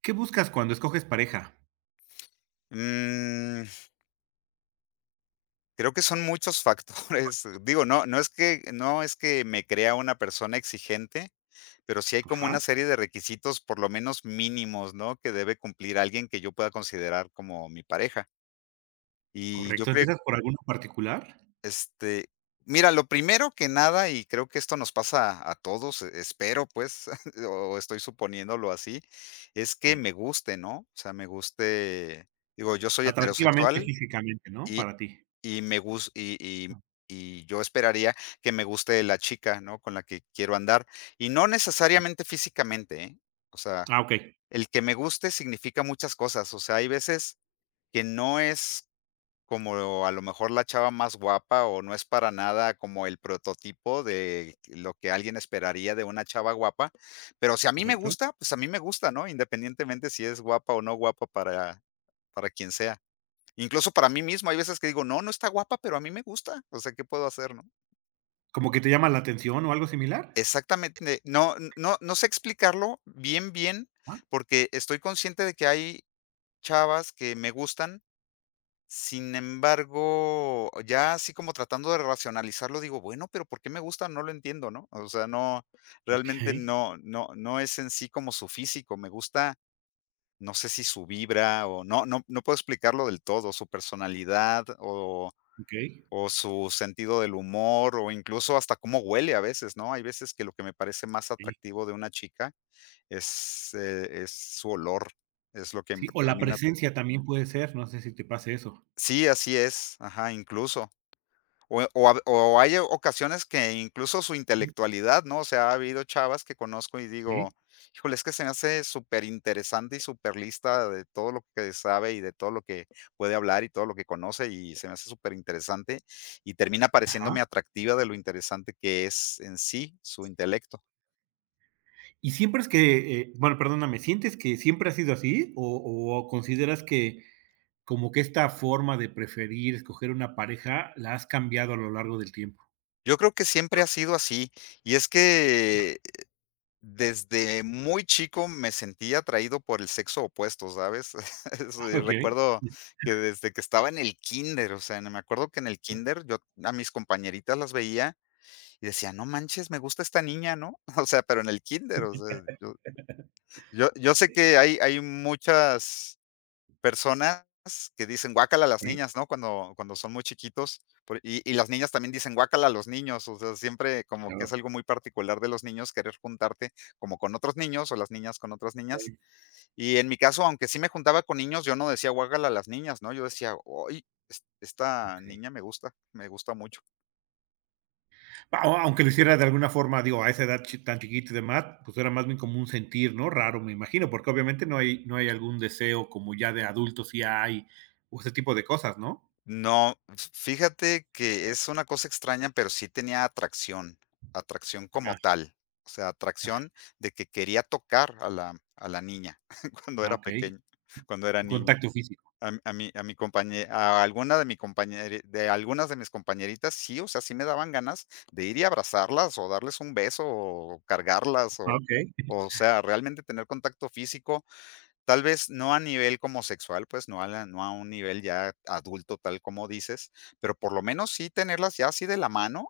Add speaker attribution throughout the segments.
Speaker 1: ¿Qué buscas cuando escoges pareja?
Speaker 2: Mm, creo que son muchos factores. Digo, no, no es que me crea una persona exigente, pero sí hay como
Speaker 1: Ajá,
Speaker 2: una serie de requisitos, por lo menos mínimos, ¿no? Que debe cumplir alguien que yo pueda considerar como mi pareja. Y yo
Speaker 1: correcto.
Speaker 2: creo,
Speaker 1: ¿Empiezas por alguno en particular?
Speaker 2: este, mira, lo primero que nada, y creo que esto nos pasa a todos, espero pues, o estoy suponiéndolo así, es que
Speaker 1: Sí.
Speaker 2: me guste, ¿no? O sea, me guste, digo, yo soy
Speaker 1: Atractivamente,
Speaker 2: heterosexual.
Speaker 1: físicamente, ¿no? Para ti.
Speaker 2: Y me gus y y y yo esperaría que me guste la chica, ¿no?, con la que quiero andar, y no necesariamente físicamente, ¿eh? O sea,
Speaker 1: Ah, okey,
Speaker 2: el que me guste significa muchas cosas, o sea, hay veces que no es como a lo mejor la chava más guapa, o no es para nada como el prototipo de lo que alguien esperaría de una chava guapa, pero si a mí me
Speaker 1: correcto.
Speaker 2: gusta, pues a mí me gusta, ¿no? Independientemente si es guapa o no guapa para quien sea. Incluso para mí mismo, hay veces que digo: "No, no está guapa, pero a mí me gusta". O sea, ¿qué puedo hacer, no?
Speaker 1: ¿Como que te llama la atención o algo similar?
Speaker 2: Exactamente. No sé explicarlo bien, bien,
Speaker 1: Ah,
Speaker 2: porque estoy consciente de que hay chavas que me gustan. Sin embargo, ya así como tratando de racionalizarlo, digo: "Bueno, pero ¿por qué me gusta?". No lo entiendo, ¿no? O sea, no, realmente
Speaker 1: okey,
Speaker 2: no es en sí como su físico. Me gusta, no sé si su vibra o no puedo explicarlo del todo, su personalidad o
Speaker 1: okey,
Speaker 2: O su sentido del humor, o incluso hasta cómo huele a veces, ¿no? Hay veces que lo que me parece más
Speaker 1: sí.
Speaker 2: atractivo de una chica es su olor, es lo que
Speaker 1: Sí, o la
Speaker 2: termina.
Speaker 1: presencia también puede ser, no sé si te pase eso.
Speaker 2: Sí, así es, ajá, incluso. O o hay ocasiones que incluso su intelectualidad, ¿no? O sea, ha habido chavas que conozco y
Speaker 1: Sí,
Speaker 2: digo, híjole, es que se me hace súper interesante y súper lista de todo lo que sabe y de todo lo que puede hablar y todo lo que conoce y se me hace súper interesante y termina
Speaker 1: ajá.
Speaker 2: pareciéndome atractiva de lo interesante que es en sí su intelecto.
Speaker 1: ¿Y siempre es que, bueno, perdóname, sientes que siempre ha sido así o consideras que como que esta forma de preferir escoger una pareja la has cambiado a lo largo del tiempo?
Speaker 2: Yo creo que siempre ha sido así y es que desde muy chico me sentí atraído por el sexo opuesto, ¿sabes? Eso, y recuerdo que desde que estaba en el kinder, o sea, me acuerdo que en el kinder yo a mis compañeritas las veía y decía: "No manches, me gusta esta niña", ¿no? O sea, pero en el kinder, o sea, yo sé que hay muchas personas que dicen: "Guácala a las
Speaker 1: Okey.
Speaker 2: niñas", ¿no? Cuando son muy chiquitos, por y las niñas también dicen: "Guácala a los niños", o sea, siempre como que
Speaker 1: Claro,
Speaker 2: es algo muy particular de los niños querer juntarte como con otros niños, o las niñas con otras niñas.
Speaker 1: okey,
Speaker 2: Y en mi caso, aunque sí me juntaba con niños, yo no decía: "Guácala a las niñas", ¿no? Yo decía: "Oy, esta
Speaker 1: okey.
Speaker 2: niña me gusta mucho".
Speaker 1: A aunque lo hiciera de alguna forma, digo, a esa edad chi tan chiquita y demás, pues era más bien como un sentir, ¿no? Raro, me imagino, porque obviamente no hay algún deseo como ya de adultos. Sí hay, o ese tipo de cosas, ¿no?
Speaker 2: No, f fíjate que es una cosa extraña, pero sí tenía atracción, atracción como
Speaker 1: Ah,
Speaker 2: tal, o sea, atracción de que quería tocar a la niña cuando
Speaker 1: ah,
Speaker 2: era
Speaker 1: okey.
Speaker 2: pequeño, cuando era
Speaker 1: Un
Speaker 2: niño.
Speaker 1: contacto físico.
Speaker 2: A m- a mi compañe a alguna de mi compañeri de algunas de mis compañeritas sí, o sea, sí me daban ganas de ir y abrazarlas, o darles un beso, o cargarlas,
Speaker 1: Ah, okey.
Speaker 2: o sea, realmente tener contacto físico. Tal vez no a nivel como sexual, pues, no a un nivel ya adulto, tal como dices, pero por lo menos sí tenerlas ya así de la mano,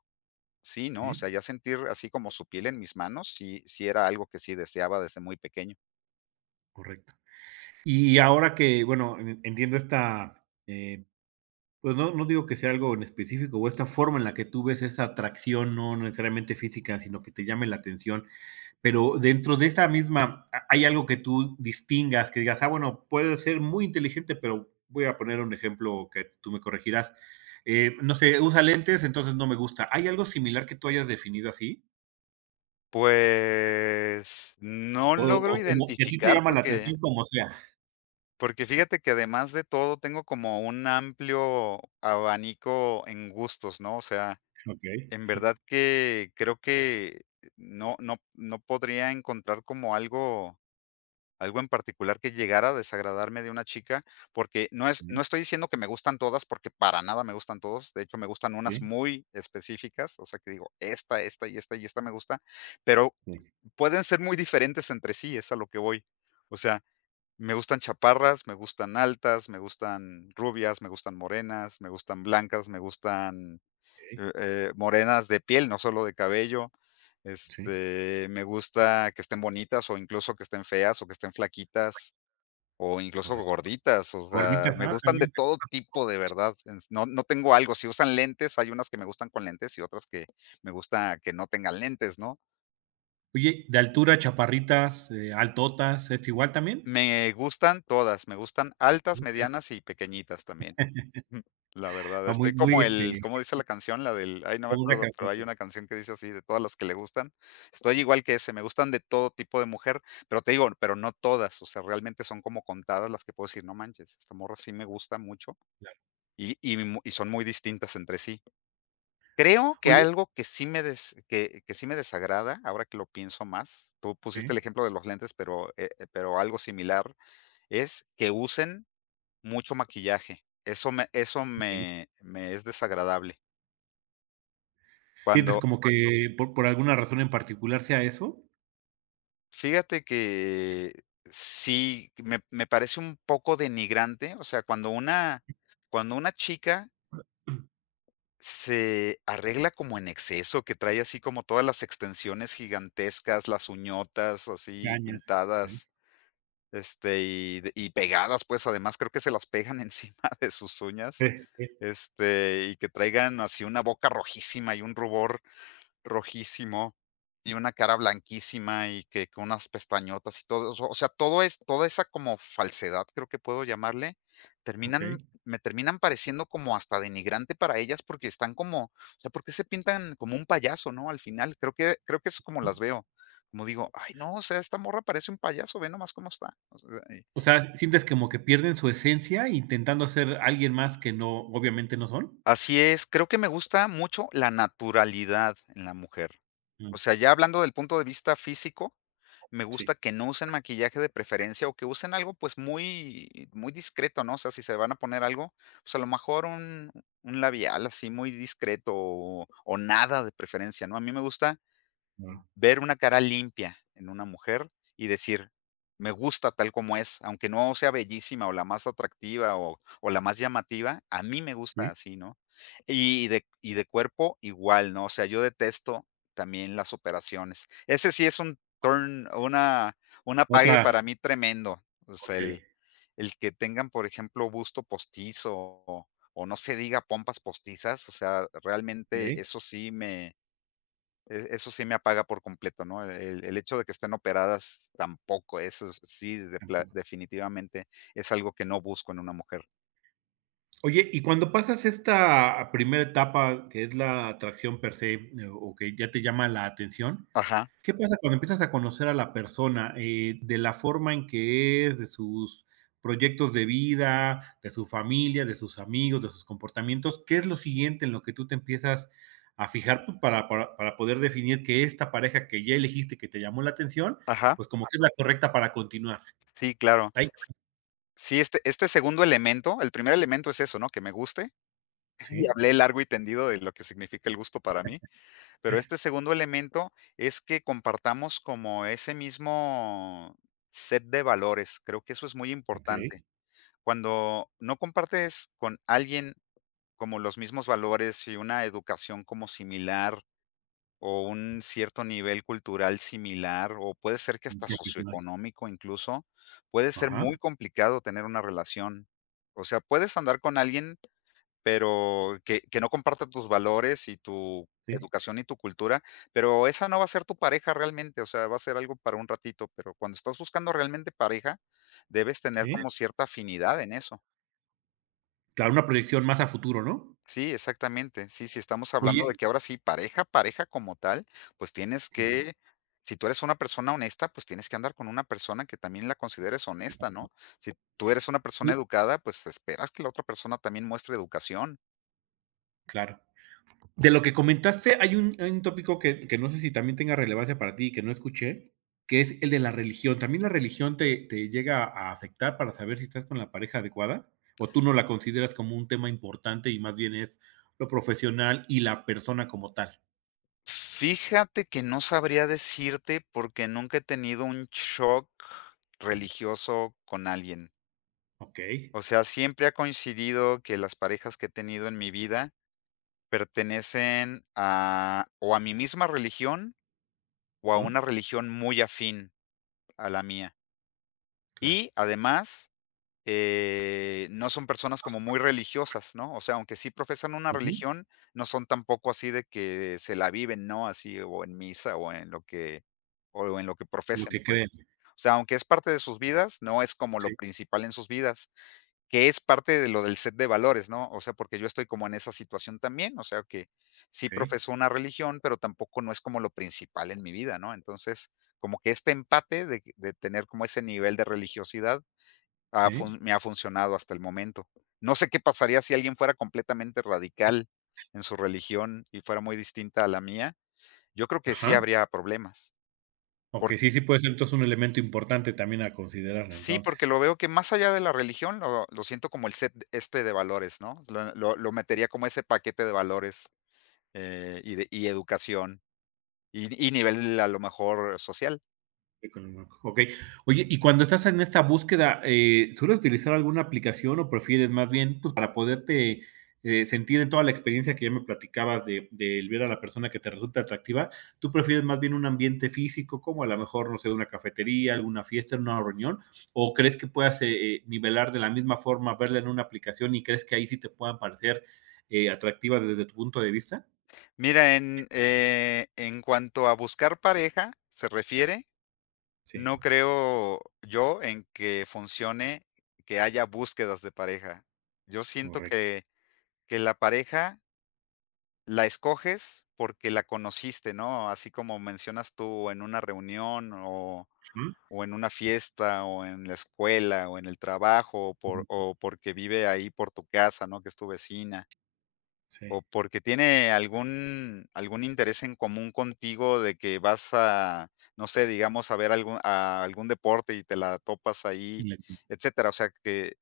Speaker 2: sí, ¿no? O
Speaker 1: Sí,
Speaker 2: sea, ya sentir así como su piel en mis manos, sí era algo que sí deseaba desde muy pequeño.
Speaker 1: correcto. Y ahora que, bueno, en entiendo esta, pues no digo que sea algo en específico, o esta forma en la que tú ves esa atracción, no necesariamente física, sino que te llame la atención. Pero dentro de esta misma, hay algo que tú distingas, que digas, ah, bueno, puede ser muy inteligente, pero voy a poner un ejemplo que tú me corregirás. No sé, usa lentes, entonces no me gusta. ¿Hay algo similar que tú hayas definido así?
Speaker 2: Pues, no
Speaker 1: O, o
Speaker 2: logro
Speaker 1: como que a ti te
Speaker 2: identificar
Speaker 1: llama la
Speaker 2: porque
Speaker 1: atención como sea.
Speaker 2: fíjate que además de todo tengo como un amplio abanico en gustos, ¿no? O sea,
Speaker 1: Ok.
Speaker 2: en verdad que creo que no podría encontrar como algo, algo en particular que llegara a desagradarme de una chica, porque no es, no
Speaker 1: Bien,
Speaker 2: estoy diciendo que me gustan todas, porque para nada me gustan todos, de hecho, me gustan unas
Speaker 1: bien,
Speaker 2: muy específicas, o sea, que digo, esta y esta y esta me gusta, pero
Speaker 1: bien.
Speaker 2: pueden ser muy diferentes entre sí, es a lo que voy. O sea, me gustan chaparras, me gustan altas, me gustan rubias, me gustan morenas, me gustan blancas, me gustan,
Speaker 1: Ok.
Speaker 2: morenas de piel, no solo de cabello,
Speaker 1: Sí,
Speaker 2: me gusta que estén bonitas o incluso que estén feas o que estén flaquitas. O incluso
Speaker 1: correcto.
Speaker 2: gorditas, o
Speaker 1: Gordita,
Speaker 2: sea, me
Speaker 1: ah,
Speaker 2: gustan de
Speaker 1: también.
Speaker 2: todo tipo, de verdad. Ens no tengo algo, si usan lentes, hay unas que me gustan con lentes y otras que me gusta que no tengan lentes, ¿no?
Speaker 1: Oye, de altura, chaparritas, altotas, ¿es igual también?
Speaker 2: Me gustan todas, me gustan altas,
Speaker 1: Ok.
Speaker 2: medianas y pequeñitas también. Mm, la verdad,
Speaker 1: Ah, muy,
Speaker 2: estoy
Speaker 1: muy,
Speaker 2: como el ¿cómo dice la canción? La del ay, no me
Speaker 1: como una
Speaker 2: acuerdo, pero
Speaker 1: canción.
Speaker 2: hay
Speaker 1: Sí,
Speaker 2: una canción que dice así, de todas las que le gustan. Estoy igual que ese, me gustan de todo tipo de mujer, pero te digo, pero no todas, o sea, realmente son como contadas las que puedo decir: "No manches, esta morra sí me gusta mucho".
Speaker 1: claro.
Speaker 2: Y son muy distintas entre sí. Creo que
Speaker 1: Oye,
Speaker 2: algo que sí me desagrada, ahora que lo pienso más, tú pusiste el
Speaker 1: sí,
Speaker 2: ejemplo de los lentes, pero algo similar es que usen mucho maquillaje. Eso me eso
Speaker 1: ok.
Speaker 2: me me es desagradable.
Speaker 1: ¿Sientes
Speaker 2: Cuando
Speaker 1: como que por alguna razón en particular sea eso?
Speaker 2: fíjate que sí, me parece un poco denigrante, o sea, cuando una chica se arregla como en exceso, que trae así como todas las extensiones gigantescas, las uñotas así
Speaker 1: Caña. Okey.
Speaker 2: pintadas, y de y pegadas, pues, además creo que se las pegan encima de sus uñas,
Speaker 1: Eh, eh,
Speaker 2: y que traigan así una boca rojísima y un rubor rojísimo y una cara blanquísima y que con unas pestañotas y todo. O sea, todo es toda esa como falsedad, creo que puedo llamarle, terminan
Speaker 1: Okey.
Speaker 2: me terminan pareciendo como hasta denigrante para ellas, porque están como, o sea, porque se pintan como un payaso, ¿no? Al final, creo que es como las veo. Como digo: "Ay, no, o sea, esta morra parece un payaso, ve nomás cómo está". O sea,
Speaker 1: O sea, ¿sientes como que pierden su esencia intentando ser alguien más que no obviamente no son?
Speaker 2: así es, creo que me gusta mucho la naturalidad en la mujer. O
Speaker 1: Mm,
Speaker 2: sea, ya hablando del punto de vista físico, me gusta
Speaker 1: sí,
Speaker 2: que no usen maquillaje de preferencia o que usen algo, pues, muy discreto, ¿no? O sea, si se van a poner algo, pues, a lo mejor un labial así muy discreto o nada de preferencia, ¿no? A mí me gusta
Speaker 1: no,
Speaker 2: ver una cara limpia en una mujer y decir: "Me gusta tal como es", aunque no sea bellísima, o la más atractiva, o la más llamativa, a mí me gusta
Speaker 1: sí.
Speaker 2: así, ¿no? Y de cuerpo igual, ¿no? O sea, yo detesto también las operaciones. Ese sí es un turn una un apague
Speaker 1: Otra
Speaker 2: para mí tremendo. O sea,
Speaker 1: Okey.
Speaker 2: el que tengan, por ejemplo, busto postizo, o o no se diga pompas postizas, o sea, realmente
Speaker 1: Okey,
Speaker 2: eso sí me apaga por completo, ¿no? El hecho de que estén operadas tampoco, sí, de pla
Speaker 1: tampoco.
Speaker 2: definitivamente es algo que no busco en una mujer.
Speaker 1: Oye, y cuando pasas esta primera etapa, que es la atracción per se, o que ya te llama la atención,
Speaker 2: Ajá,
Speaker 1: ¿qué pasa cuando empiezas a conocer a la persona, de la forma en que es, de sus proyectos de vida, de su familia, de sus amigos, de sus comportamientos? ¿Qué es lo siguiente en lo que tú te empiezas a fijar, pues, para poder definir que esta pareja que ya elegiste, que te llamó la atención,
Speaker 2: ajá,
Speaker 1: pues, como que es la correcta para continuar?
Speaker 2: sí, claro.
Speaker 1: Hay
Speaker 2: Sí, este segundo elemento, el primer elemento es eso, ¿no? Que me guste, y
Speaker 1: Sí,
Speaker 2: hablé largo y tendido de lo que significa el gusto para mí, pero este segundo elemento es que compartamos como ese mismo set de valores, creo que eso es muy
Speaker 1: okey,
Speaker 2: importante. Cuando no compartes con alguien como los mismos valores y una educación como similar o un cierto nivel cultural similar o puede ser que
Speaker 1: un
Speaker 2: hasta
Speaker 1: profesional.
Speaker 2: socioeconómico incluso, puede ser
Speaker 1: Ajá,
Speaker 2: muy complicado tener una relación. O sea, puedes andar con alguien, que no comparta tus valores y tu
Speaker 1: sí,
Speaker 2: educación y tu cultura, pero esa no va a ser tu pareja realmente, o sea, va a ser algo para un ratito, pero cuando estás buscando realmente pareja, debes tener
Speaker 1: sí.
Speaker 2: como cierta afinidad en eso.
Speaker 1: Claro, una proyección más a futuro, ¿no?
Speaker 2: Sí, exactamente. Sí, si estamos hablando de
Speaker 1: Oye,
Speaker 2: que ahora sí, pareja, pareja como tal, pues tienes
Speaker 1: sí,
Speaker 2: que, si tú eres una persona honesta, pues tienes que andar con una persona que también la consideres honesta, ¿no? Si tú eres una persona
Speaker 1: sí,
Speaker 2: educada, pues esperas que la otra persona también muestre educación.
Speaker 1: claro. De lo que comentaste, hay un, tópico que no sé si también tenga relevancia para ti y que no escuché, que es el de la religión. ¿También la religión te llega a afectar para saber si estás con la pareja adecuada? ¿O tú no la consideras como un tema importante y más bien es lo profesional y la persona como tal?
Speaker 2: Fíjate que no sabría decirte porque nunca he tenido un shock religioso con alguien.
Speaker 1: Ok.
Speaker 2: O sea, siempre ha coincidido que las parejas que he tenido en mi vida pertenecen a o a mi misma religión o a
Speaker 1: Ujú,
Speaker 2: una religión muy afín a la mía.
Speaker 1: claro.
Speaker 2: Y además, no son personas como muy religiosas, ¿no? O sea, aunque sí profesan una
Speaker 1: Ujú,
Speaker 2: religión, no son tampoco así de que se la viven, ¿no? Así, o en misa, o en lo que, o en lo que
Speaker 1: lo
Speaker 2: profesen,
Speaker 1: que
Speaker 2: pues.
Speaker 1: creen.
Speaker 2: O sea, aunque es parte de sus vidas, no es como lo
Speaker 1: Sí.
Speaker 2: principal en sus vidas, que es parte de lo del set de valores, ¿no? O sea, porque yo estoy como en esa situación también, o sea, que sí
Speaker 1: Ok.
Speaker 2: profeso una religión, pero tampoco no es como lo principal en mi vida, ¿no? Entonces, como que este empate de tener como ese nivel de religiosidad
Speaker 1: Sí.
Speaker 2: me ha funcionado hasta el momento. No sé qué pasaría si alguien fuera completamente radical en su religión y fuera muy distinta a la mía. Yo creo que sí
Speaker 1: Ajá.
Speaker 2: habría problemas.
Speaker 1: Ok. Sí, sí puede ser entonces un elemento importante también a considerar
Speaker 2: Sí, porque
Speaker 1: entonces.
Speaker 2: lo veo que más allá de la religión, lo siento como el set este de valores, ¿no? Lo metería como ese paquete de valores, y de educación, y nivel, a lo mejor, social.
Speaker 1: Ok. Oye, y cuando estás en esta búsqueda, ¿sueles utilizar alguna aplicación o prefieres más bien pues, para poderte sentir en toda la experiencia que ya me platicabas de ver a la persona que te resulta atractiva? ¿Tú prefieres más bien un ambiente físico, como a lo mejor, no sé, una cafetería, alguna fiesta, una reunión? ¿O crees que puedas nivelar de la misma forma, verla en una aplicación y crees que ahí sí te puedan parecer atractivas desde tu punto de vista?
Speaker 2: Mira, en cuanto a buscar pareja se refiere,
Speaker 1: Sí,
Speaker 2: no creo yo en que funcione que haya búsquedas de pareja. Yo siento
Speaker 1: correcto.
Speaker 2: que la pareja la escoges porque la conociste, ¿no? Así como mencionas tú en una reunión o en una fiesta, o en la escuela, o en el trabajo, o por
Speaker 1: Ujú.
Speaker 2: o porque vive ahí por tu casa, ¿no? Que es tu vecina, o
Speaker 1: Sí.
Speaker 2: porque tiene algún interés en común contigo de que vas a, no sé, digamos, a ver algún a algún deporte y te la topas ahí,
Speaker 1: Y-
Speaker 2: etcétera. O sea, que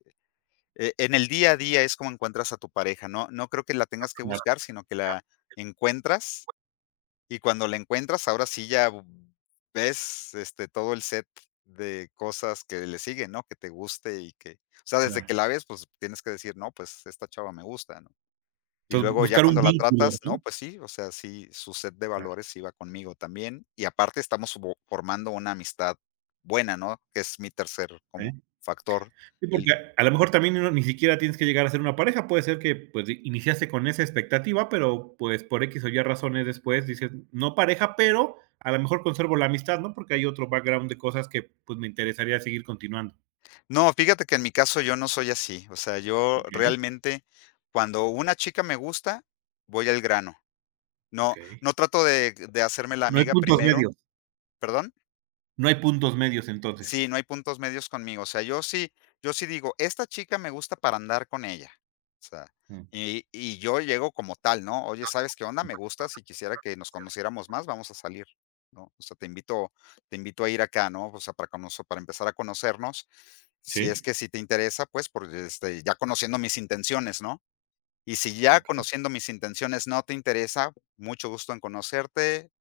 Speaker 2: en el día a día es como encuentras a tu pareja, ¿no? No creo que la tengas que
Speaker 1: Claro,
Speaker 2: buscar, sino que la encuentras y cuando la encuentras, ahora sí ves, este, todo el set de cosas que le siguen, ¿no? Que te guste y que, o sea, desde
Speaker 1: claro.
Speaker 2: que la ves, pues tienes que decir, no, pues esta chava me gusta, ¿no? Y
Speaker 1: Entonces,
Speaker 2: luego ya
Speaker 1: buscar un
Speaker 2: cuando la
Speaker 1: vínculo,
Speaker 2: tratas, no,
Speaker 1: ¿no?
Speaker 2: pues sí, o sea, sí, su set de
Speaker 1: Claro,
Speaker 2: valores iba conmigo también. Y aparte estamos formando una amistad buena, ¿no? Que es mi tercer
Speaker 1: ¿eh?
Speaker 2: como factor.
Speaker 1: Sí,
Speaker 2: El...
Speaker 1: porque a lo mejor también ni siquiera tienes que llegar a ser una pareja, puede ser que pues iniciaste con esa expectativa, pero pues por X o Y razones después dices, no pareja, pero a lo mejor conservo la amistad, ¿no? Porque hay otro background de cosas que pues me interesaría seguir continuando.
Speaker 2: No, fíjate que en mi caso yo no soy así. O sea, yo
Speaker 1: Okey,
Speaker 2: realmente, cuando una chica me gusta, voy al grano. No,
Speaker 1: okey.
Speaker 2: no trato de hacerme la
Speaker 1: No hay
Speaker 2: amiga
Speaker 1: puntos
Speaker 2: primero,
Speaker 1: medios,
Speaker 2: ¿perdón?
Speaker 1: no hay puntos medios entonces.
Speaker 2: Sí, no hay puntos medios conmigo, o sea, yo sí digo: "Esta chica me gusta para andar con ella", o sea,
Speaker 1: Mm,
Speaker 2: y yo llego como tal, ¿no? "Oye, ¿sabes qué onda? Me gusta, si quisiera que nos conociéramos más, vamos a salir", ¿no? O sea, te invito a ir acá, ¿no? O sea, para conocer, para empezar a conocernos, si es
Speaker 1: sí,
Speaker 2: que si te interesa, pues, por, este, ya conociendo mis intenciones, ¿no? Y si ya
Speaker 1: okey.
Speaker 2: conociendo mis intenciones no te interesa, mucho gusto en conocerte.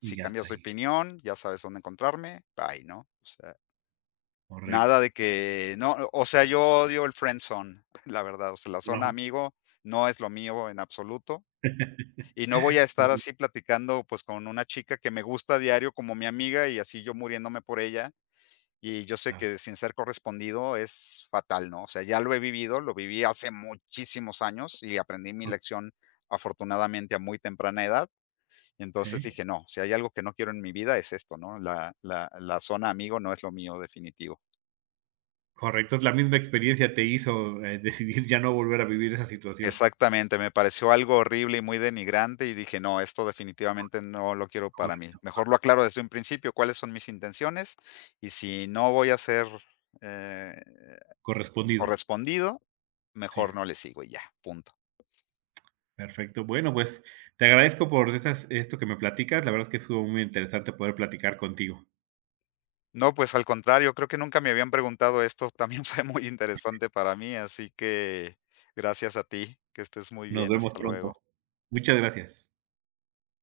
Speaker 1: Y ya está
Speaker 2: cambias de
Speaker 1: ahí,
Speaker 2: opinión, ya sabes dónde encontrarme, bye, ¿no? O sea,
Speaker 1: correcto.
Speaker 2: nada de que no, o sea, yo odio el friend zone, la verdad, o sea, la
Speaker 1: Ajá.
Speaker 2: zona amigo no es lo mío en absoluto y no voy a estar
Speaker 1: Bueno,
Speaker 2: así platicando, pues, con una chica que me gusta a diario como mi amiga y así yo muriéndome por ella y yo sé
Speaker 1: claro.
Speaker 2: que sin ser correspondido es fatal, ¿no? O sea, ya lo he vivido, lo viví hace muchísimos años y aprendí mi
Speaker 1: Ah,
Speaker 2: lección afortunadamente a muy temprana edad. Entonces
Speaker 1: sí.
Speaker 2: dije: "No, si hay algo que no quiero en mi vida es esto, ¿no? La zona amigo no es lo mío definitivo".
Speaker 1: Correcto, es la misma experiencia te hizo, decidir ya no volver a vivir esa situación.
Speaker 2: Exactamente, me pareció algo horrible y muy denigrante, y dije: "No, esto definitivamente no lo quiero para
Speaker 1: Corre
Speaker 2: mí". Mejor lo aclaro desde un principio, cuáles son mis intenciones, y si no voy a ser, eh,
Speaker 1: correspondido.
Speaker 2: correspondido,
Speaker 1: Sí,
Speaker 2: mejor no le sigo y ya, punto.
Speaker 1: perfecto. Bueno, pues, te agradezco por esas esto que me platicas. La verdad es que estuvo muy interesante poder platicar contigo.
Speaker 2: No, pues al contrario, creo que nunca me habían preguntado esto, también fue muy interesante para mí, así que gracias a ti, que estés muy
Speaker 1: Nos
Speaker 2: bien,
Speaker 1: vemos
Speaker 2: hasta luego.
Speaker 1: pronto. Muchas gracias.